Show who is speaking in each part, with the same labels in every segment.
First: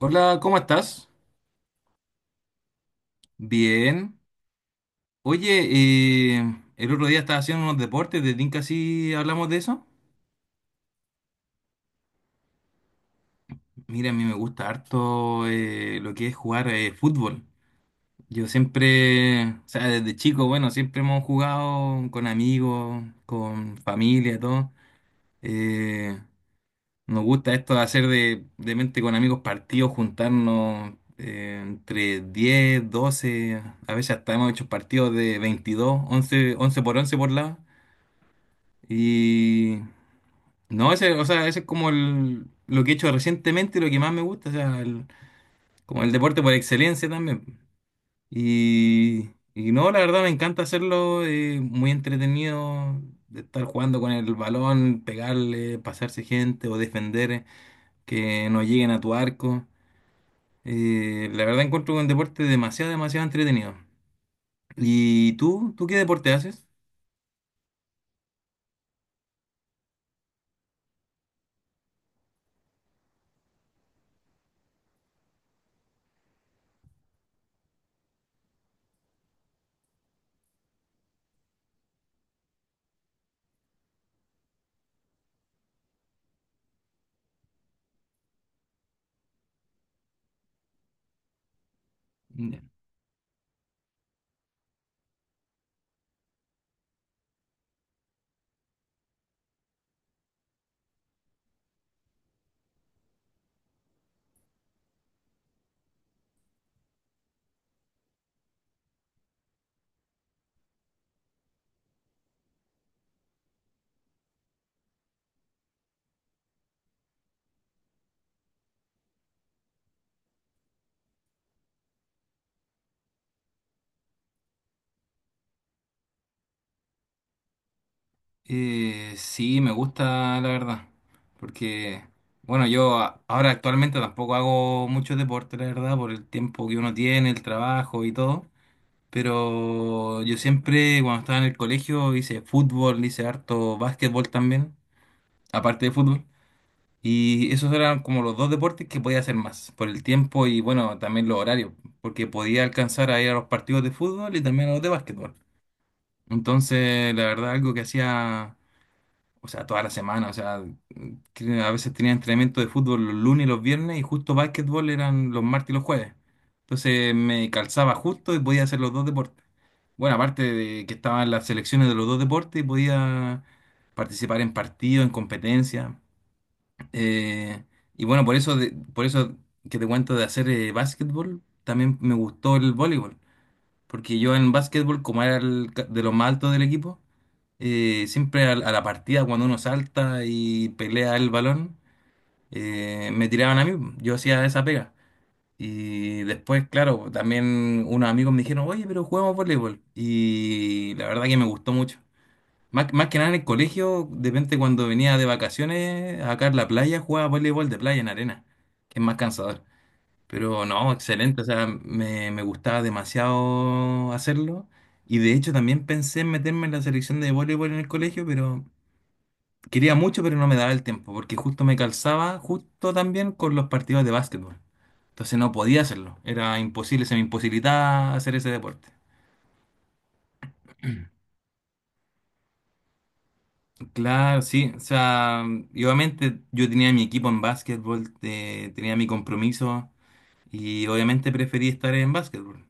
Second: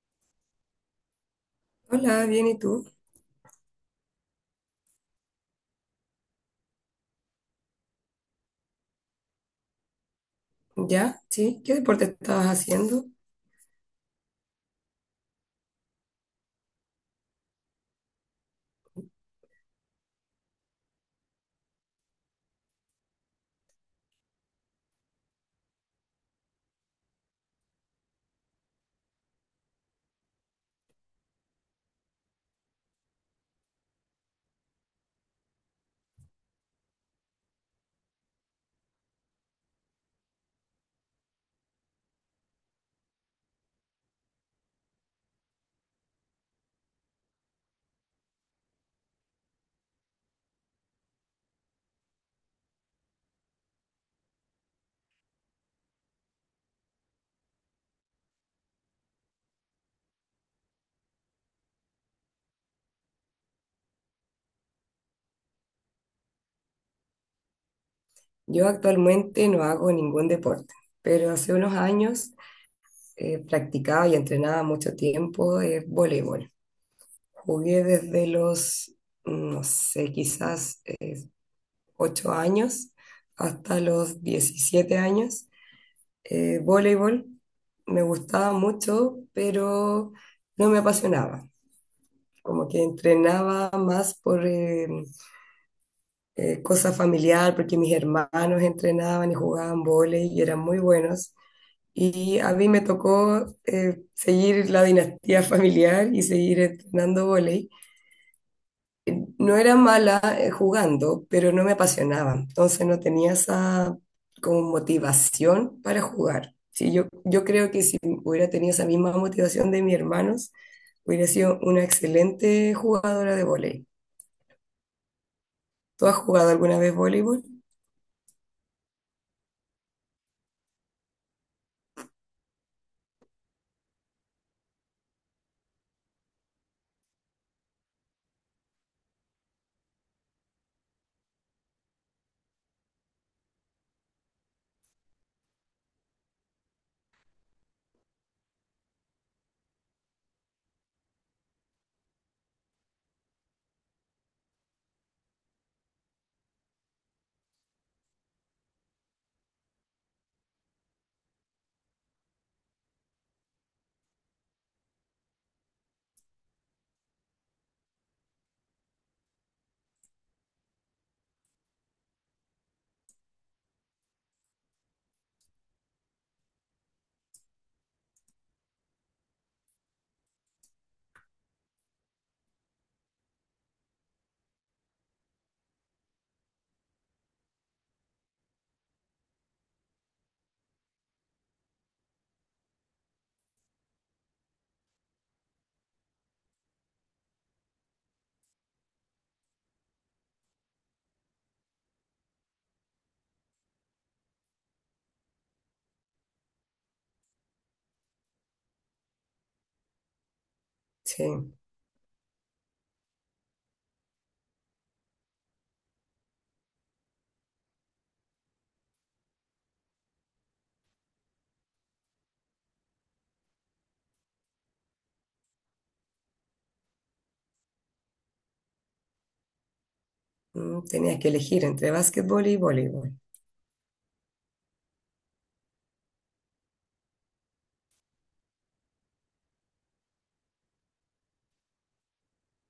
Speaker 1: Hola, ¿cómo estás?
Speaker 2: Hola, bien, ¿y tú?
Speaker 1: Bien. Oye, el otro día estaba haciendo unos deportes, ¿te tinca si hablamos de eso?
Speaker 2: ¿Ya? ¿Sí? ¿Qué deporte estabas haciendo?
Speaker 1: Mira, a mí me gusta harto lo que es jugar fútbol. Yo siempre, o sea, desde chico, bueno, siempre hemos jugado con amigos, con familia, todo. Eh, nos gusta esto de hacer de mente con amigos partidos, juntarnos entre 10, 12, a veces hasta hemos hecho partidos de 22, 11, 11 por 11 por lado. Y no, ese, o sea, ese es como el, lo que he hecho recientemente, y lo que más me gusta, o sea, como el deporte por excelencia también. Y no, la verdad me encanta hacerlo, muy entretenido, de estar jugando con el balón, pegarle, pasarse gente o defender, que no lleguen a tu arco. La verdad encuentro un deporte demasiado, demasiado entretenido. ¿Y tú? ¿Tú qué deporte haces?
Speaker 2: Yo actualmente no hago ningún deporte, pero hace unos años practicaba y entrenaba mucho tiempo voleibol. Jugué desde los, no sé, quizás 8 años hasta los 17 años. Voleibol me gustaba mucho, pero no me apasionaba. Como que entrenaba más por cosa familiar, porque mis hermanos entrenaban y jugaban vóley y eran muy buenos. Y a mí me tocó seguir la dinastía familiar y seguir entrenando vóley. No era mala jugando, pero no me apasionaba. Entonces no tenía esa como motivación para jugar. Sí, yo creo que si hubiera tenido esa misma motivación de mis hermanos, hubiera sido una excelente jugadora de vóley. ¿Tú has jugado alguna vez voleibol?
Speaker 1: Sí, me gusta, la verdad. Porque, bueno, ahora actualmente tampoco hago mucho deporte, la verdad, por el tiempo que uno tiene, el trabajo y todo. Pero yo siempre, cuando estaba en el colegio, hice fútbol, hice harto básquetbol también, aparte de fútbol. Y esos eran como los dos deportes que podía hacer más, por el tiempo y, bueno, también los horarios, porque podía alcanzar a ir a los partidos de fútbol y también a los de básquetbol. Entonces, la verdad, algo que hacía o sea, toda la semana, o sea, a veces tenía entrenamiento de fútbol los lunes y los viernes y justo básquetbol eran los martes y los jueves. Entonces me calzaba justo y podía hacer los dos deportes. Bueno, aparte de que estaban las selecciones de los dos deportes, podía participar en partidos, en competencias. Eh, y bueno, por eso, por eso que te cuento de hacer básquetbol, también me gustó el voleibol. Porque yo en básquetbol, como era de los más altos del equipo, siempre la partida, cuando uno salta y pelea el balón, me tiraban a mí. Yo hacía esa pega. Y después, claro, también unos amigos me dijeron, oye, pero juguemos voleibol. Y la verdad que me gustó mucho. Más que nada en el colegio, de repente cuando venía de vacaciones, acá en la playa, jugaba voleibol de playa en arena, que es más cansador. Pero no,
Speaker 2: Sí.
Speaker 1: excelente, o sea, me gustaba demasiado hacerlo. Y de hecho también pensé en meterme en la selección de voleibol en el colegio, pero quería mucho, pero no me daba el tiempo, porque justo me calzaba justo también con los partidos de básquetbol. Entonces no podía hacerlo, era imposible, se me imposibilitaba hacer ese deporte.
Speaker 2: Tenías que elegir entre básquetbol y voleibol.
Speaker 1: Claro, sí, o sea, y obviamente yo tenía mi equipo en básquetbol, tenía mi compromiso y obviamente preferí estar en básquetbol.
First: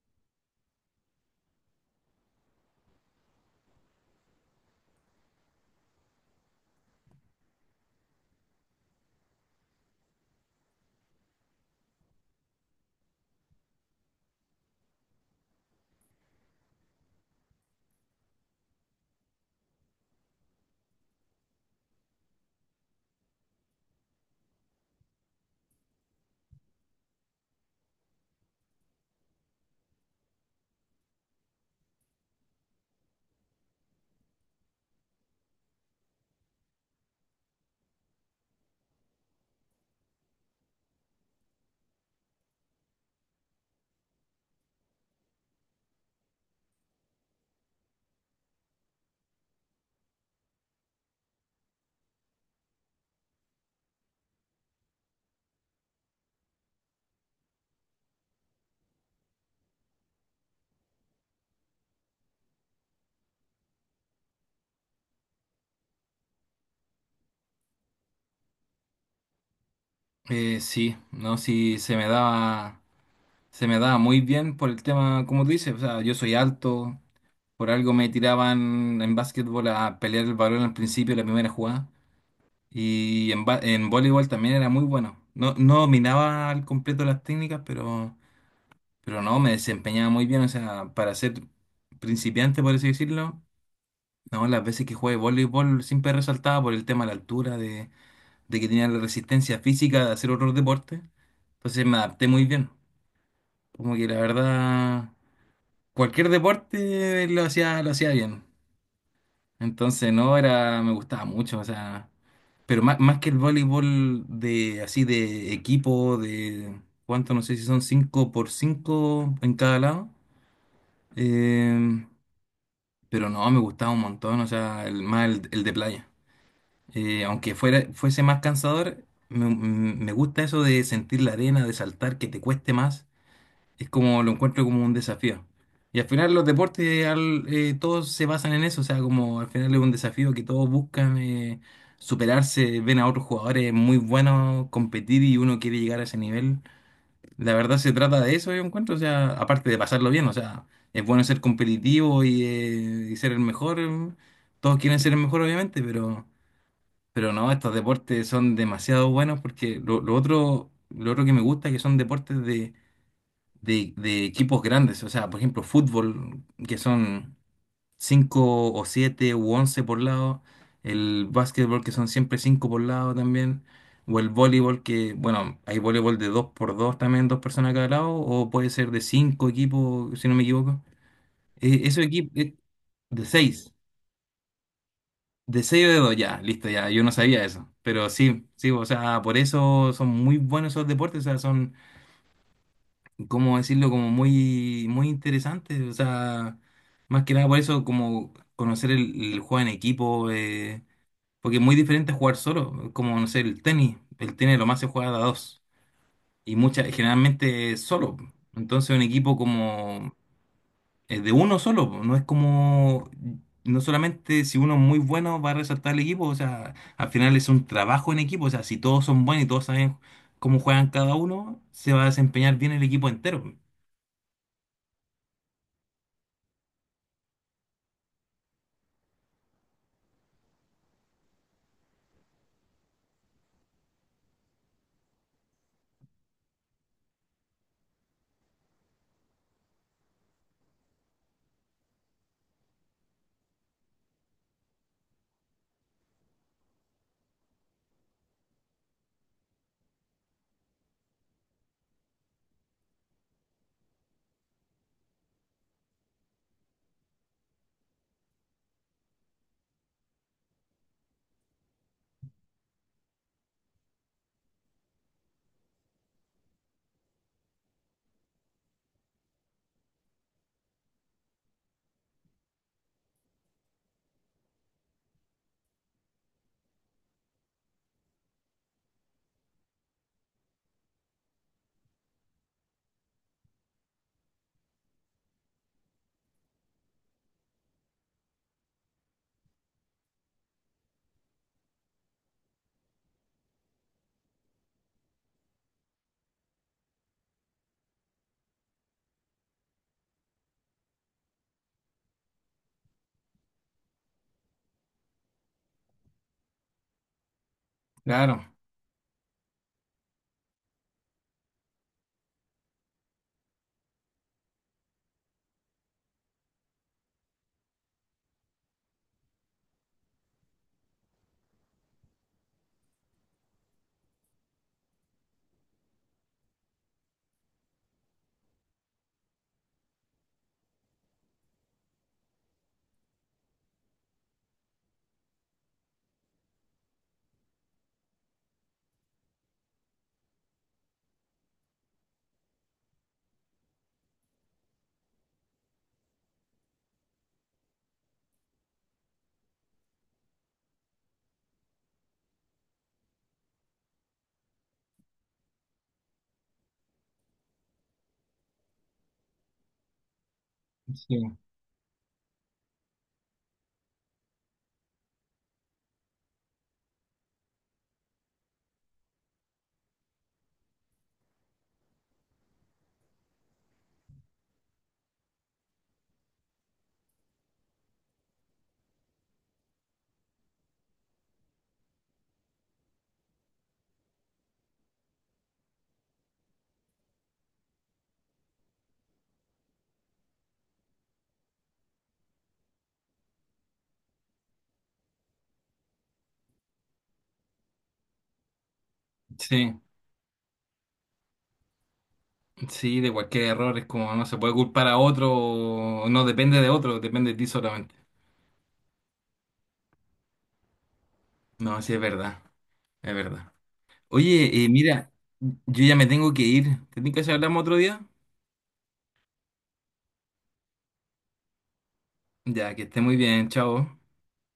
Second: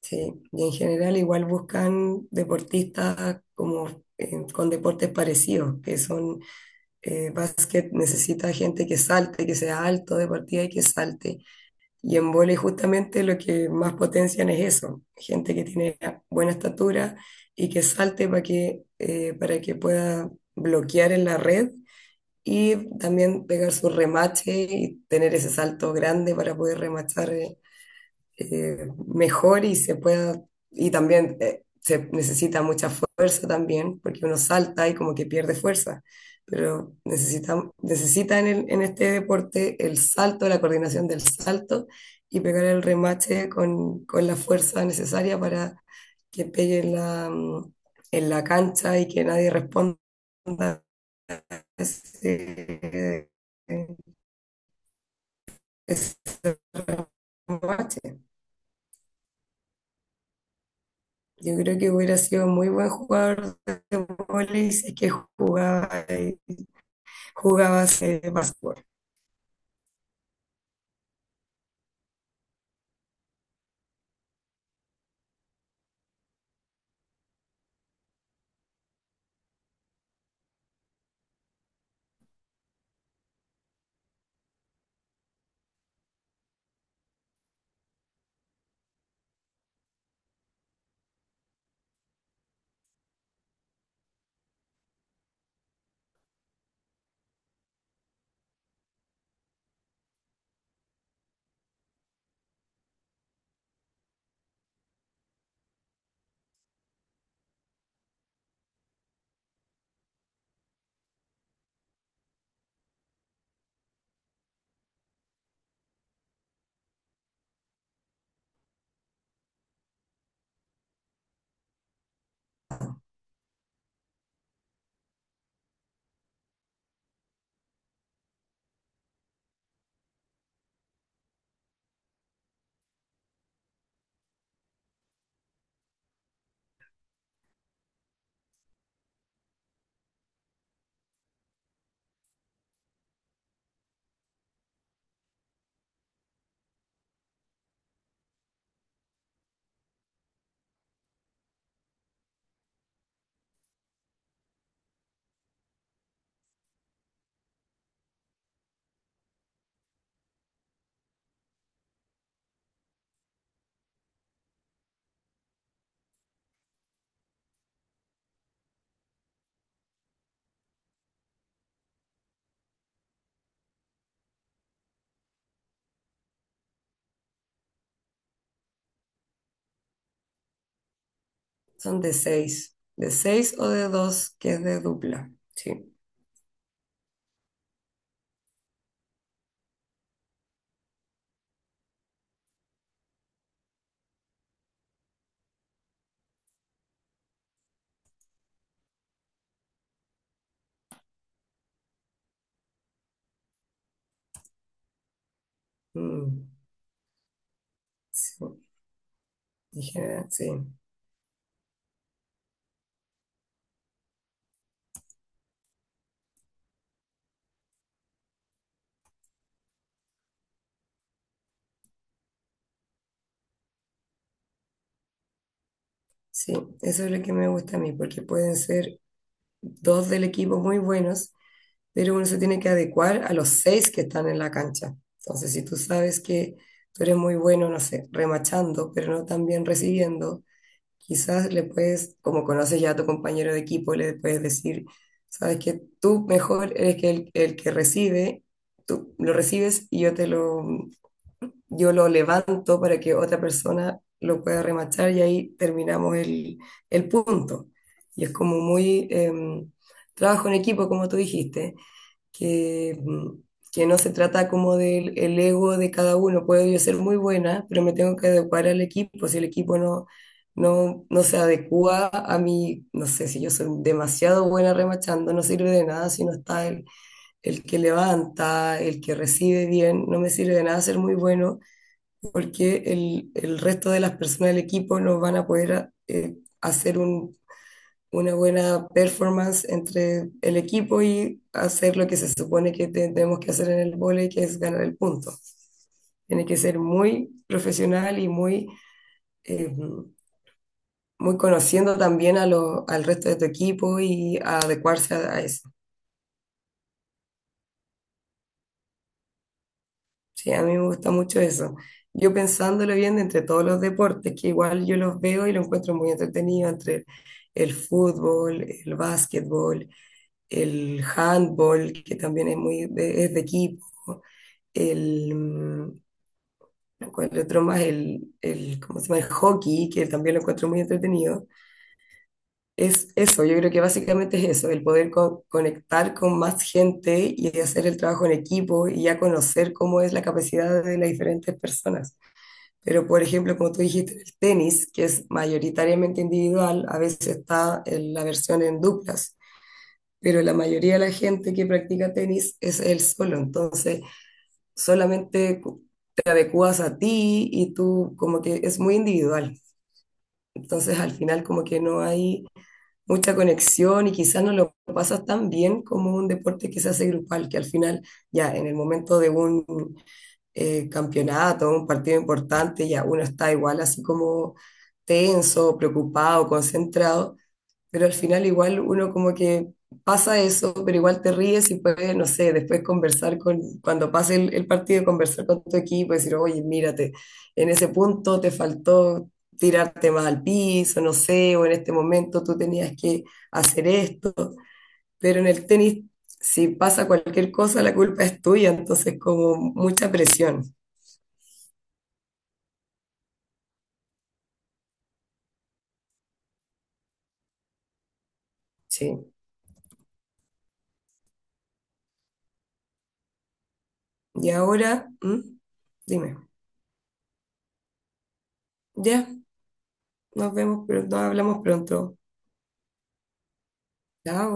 Speaker 2: Sí, y en general igual buscan deportistas como con deportes parecidos, que son básquet necesita gente que salte, que sea alto de partida y que salte. Y en vóley justamente lo que más potencian es eso, gente que tiene buena estatura y que salte para que pueda bloquear en la red y también pegar su remache y tener ese salto grande para poder remachar mejor y se pueda, y también se necesita mucha fuerza también, porque uno salta y como que pierde fuerza, pero necesita en, en este deporte el salto, la coordinación del salto y pegar el remache con la fuerza necesaria para que pegue en en la cancha y que nadie responda ese, ese remache. Yo creo que hubiera sido muy buen jugador de vóley si es que jugaba básquetbol.
Speaker 1: Sí, no, si se me daba. Se me daba muy bien por el tema, como tú dices, o sea, yo soy alto, por algo me tiraban en básquetbol a pelear el balón al principio de la primera jugada, y en voleibol también era muy bueno. No dominaba al completo las técnicas, pero no, me desempeñaba muy bien, o sea, para ser principiante, por así decirlo, no, las veces que jugué voleibol siempre resaltaba por el tema de la altura, de que tenía la resistencia física de hacer otros deportes, entonces me adapté muy bien, como que la verdad cualquier deporte lo hacía bien. Entonces, no, era, me gustaba mucho, o sea, pero más que el voleibol de, así, de equipo, de, ¿cuánto? No sé si son 5 por 5 en cada lado. Eh, pero no, me gustaba un montón, o sea, más el de playa. Aunque fuera, fuese más cansador, me gusta eso de sentir la arena, de saltar, que te cueste más. Es como lo encuentro como un desafío. Y al final los deportes todos se basan en eso, o sea, como al final es un desafío que todos buscan superarse, ven a otros jugadores muy buenos competir y uno quiere llegar a ese nivel. La verdad se trata de eso, yo encuentro, o sea, aparte de pasarlo bien, o sea, es bueno ser competitivo y ser el mejor. Todos quieren ser el mejor, obviamente, pero no, estos deportes son demasiado buenos porque lo otro que me gusta es que son deportes de de equipos grandes, o sea, por ejemplo, fútbol, que son 5 o 7 u 11 por lado, el básquetbol, que son siempre 5 por lado también, o el voleibol, que, bueno, hay voleibol de 2 por 2 también, dos personas cada lado, o puede ser de 5 equipos, si no me equivoco.
Speaker 2: Son
Speaker 1: Esos
Speaker 2: de
Speaker 1: equipos,
Speaker 2: seis. De
Speaker 1: de
Speaker 2: seis o
Speaker 1: 6
Speaker 2: de dos, que es de dupla.
Speaker 1: de 6 o
Speaker 2: Sí.
Speaker 1: de 2 ya, listo, ya, yo no sabía eso, pero sí, sí, o sea, por eso son muy buenos esos deportes, o sea, son ¿cómo decirlo? Como muy, muy interesante. O sea, más que nada por eso, como conocer el juego en equipo, porque es muy diferente a jugar solo. Como, no sé, el tenis. El tenis lo más se juega de a dos.
Speaker 2: Mm,
Speaker 1: Y muchas, generalmente solo.
Speaker 2: sí.
Speaker 1: Entonces un equipo
Speaker 2: En
Speaker 1: como
Speaker 2: general, sí.
Speaker 1: es de uno solo. Po, no es como, no solamente si uno es muy bueno va a resaltar el equipo. O sea, al final es un trabajo en equipo. O sea, si todos son buenos y todos saben cómo juegan cada uno, se va a desempeñar bien el equipo entero.
Speaker 2: Sí. Eso es lo que me gusta a mí, porque pueden ser dos del equipo muy buenos, pero uno se tiene que adecuar a los seis que están en la cancha. Entonces, si tú sabes que tú eres muy bueno, no sé, remachando, pero no tan bien recibiendo. Quizás le puedes, como conoces ya a tu compañero de equipo, le puedes decir, sabes que tú mejor eres que el que recibe, tú lo recibes y yo lo levanto para que otra persona lo pueda remachar y ahí terminamos el punto. Y es como muy trabajo en equipo, como tú dijiste que, mm, que no se trata como del el ego de cada uno. Puedo yo ser muy buena, pero me tengo que adecuar al equipo. Si el equipo no se adecua a mí, no sé, si yo soy demasiado buena remachando, no sirve de nada si no está el que levanta, el que recibe bien. No me sirve de nada ser muy bueno porque el resto de las personas del equipo no van a poder hacer un una buena performance entre el equipo y hacer lo que se supone que tenemos que hacer en el vóley, que es ganar el punto. Tiene que ser muy profesional y eh, muy conociendo también a al resto de tu equipo y a adecuarse a eso.
Speaker 1: Claro.
Speaker 2: Sí, a mí me gusta mucho eso. Yo pensándolo bien de entre todos los deportes, que igual yo los veo y lo encuentro muy entretenido entre el fútbol, el básquetbol, el handball, que también es es de equipo, el, mm, ¿cuál otro más? ¿Cómo se llama? El hockey, que también lo encuentro muy entretenido. Es eso, yo creo que básicamente es eso, el poder conectar con más gente y hacer el trabajo en equipo y ya conocer cómo es la capacidad de las diferentes personas. Pero, por ejemplo, como tú dijiste, el tenis, que es mayoritariamente individual, a veces está en la versión en duplas, pero la mayoría de la gente que practica tenis es él solo, entonces solamente te adecuas a ti y tú como que es muy individual, entonces al
Speaker 1: Sí,
Speaker 2: final como que no hay mucha conexión y quizás no lo pasas tan bien como un deporte que se hace grupal, que al final ya en el momento de un campeonato, un partido importante, ya uno está igual así como tenso, preocupado, concentrado, pero al final igual uno como que pasa eso, pero igual te ríes y puedes, no sé, después conversar cuando pase el partido, conversar con tu equipo y decir, oye, mírate, en ese punto te faltó tirarte más al piso, no sé, o en este momento tú tenías que hacer esto, pero en el tenis, si pasa cualquier cosa, la culpa es tuya, entonces como
Speaker 1: sí,
Speaker 2: mucha presión,
Speaker 1: sí, de cualquier error es como no se puede culpar a otro, o no depende de otro, depende de ti solamente.
Speaker 2: sí.
Speaker 1: No, sí, es verdad, es verdad.
Speaker 2: Y
Speaker 1: Oye,
Speaker 2: ahora,
Speaker 1: mira,
Speaker 2: ¿Mm?
Speaker 1: yo ya me tengo
Speaker 2: Dime,
Speaker 1: que ir. ¿Te que si hablamos otro día?
Speaker 2: ya, nos vemos, pero nos hablamos pronto.
Speaker 1: Ya, que esté muy bien, chao.
Speaker 2: Chao.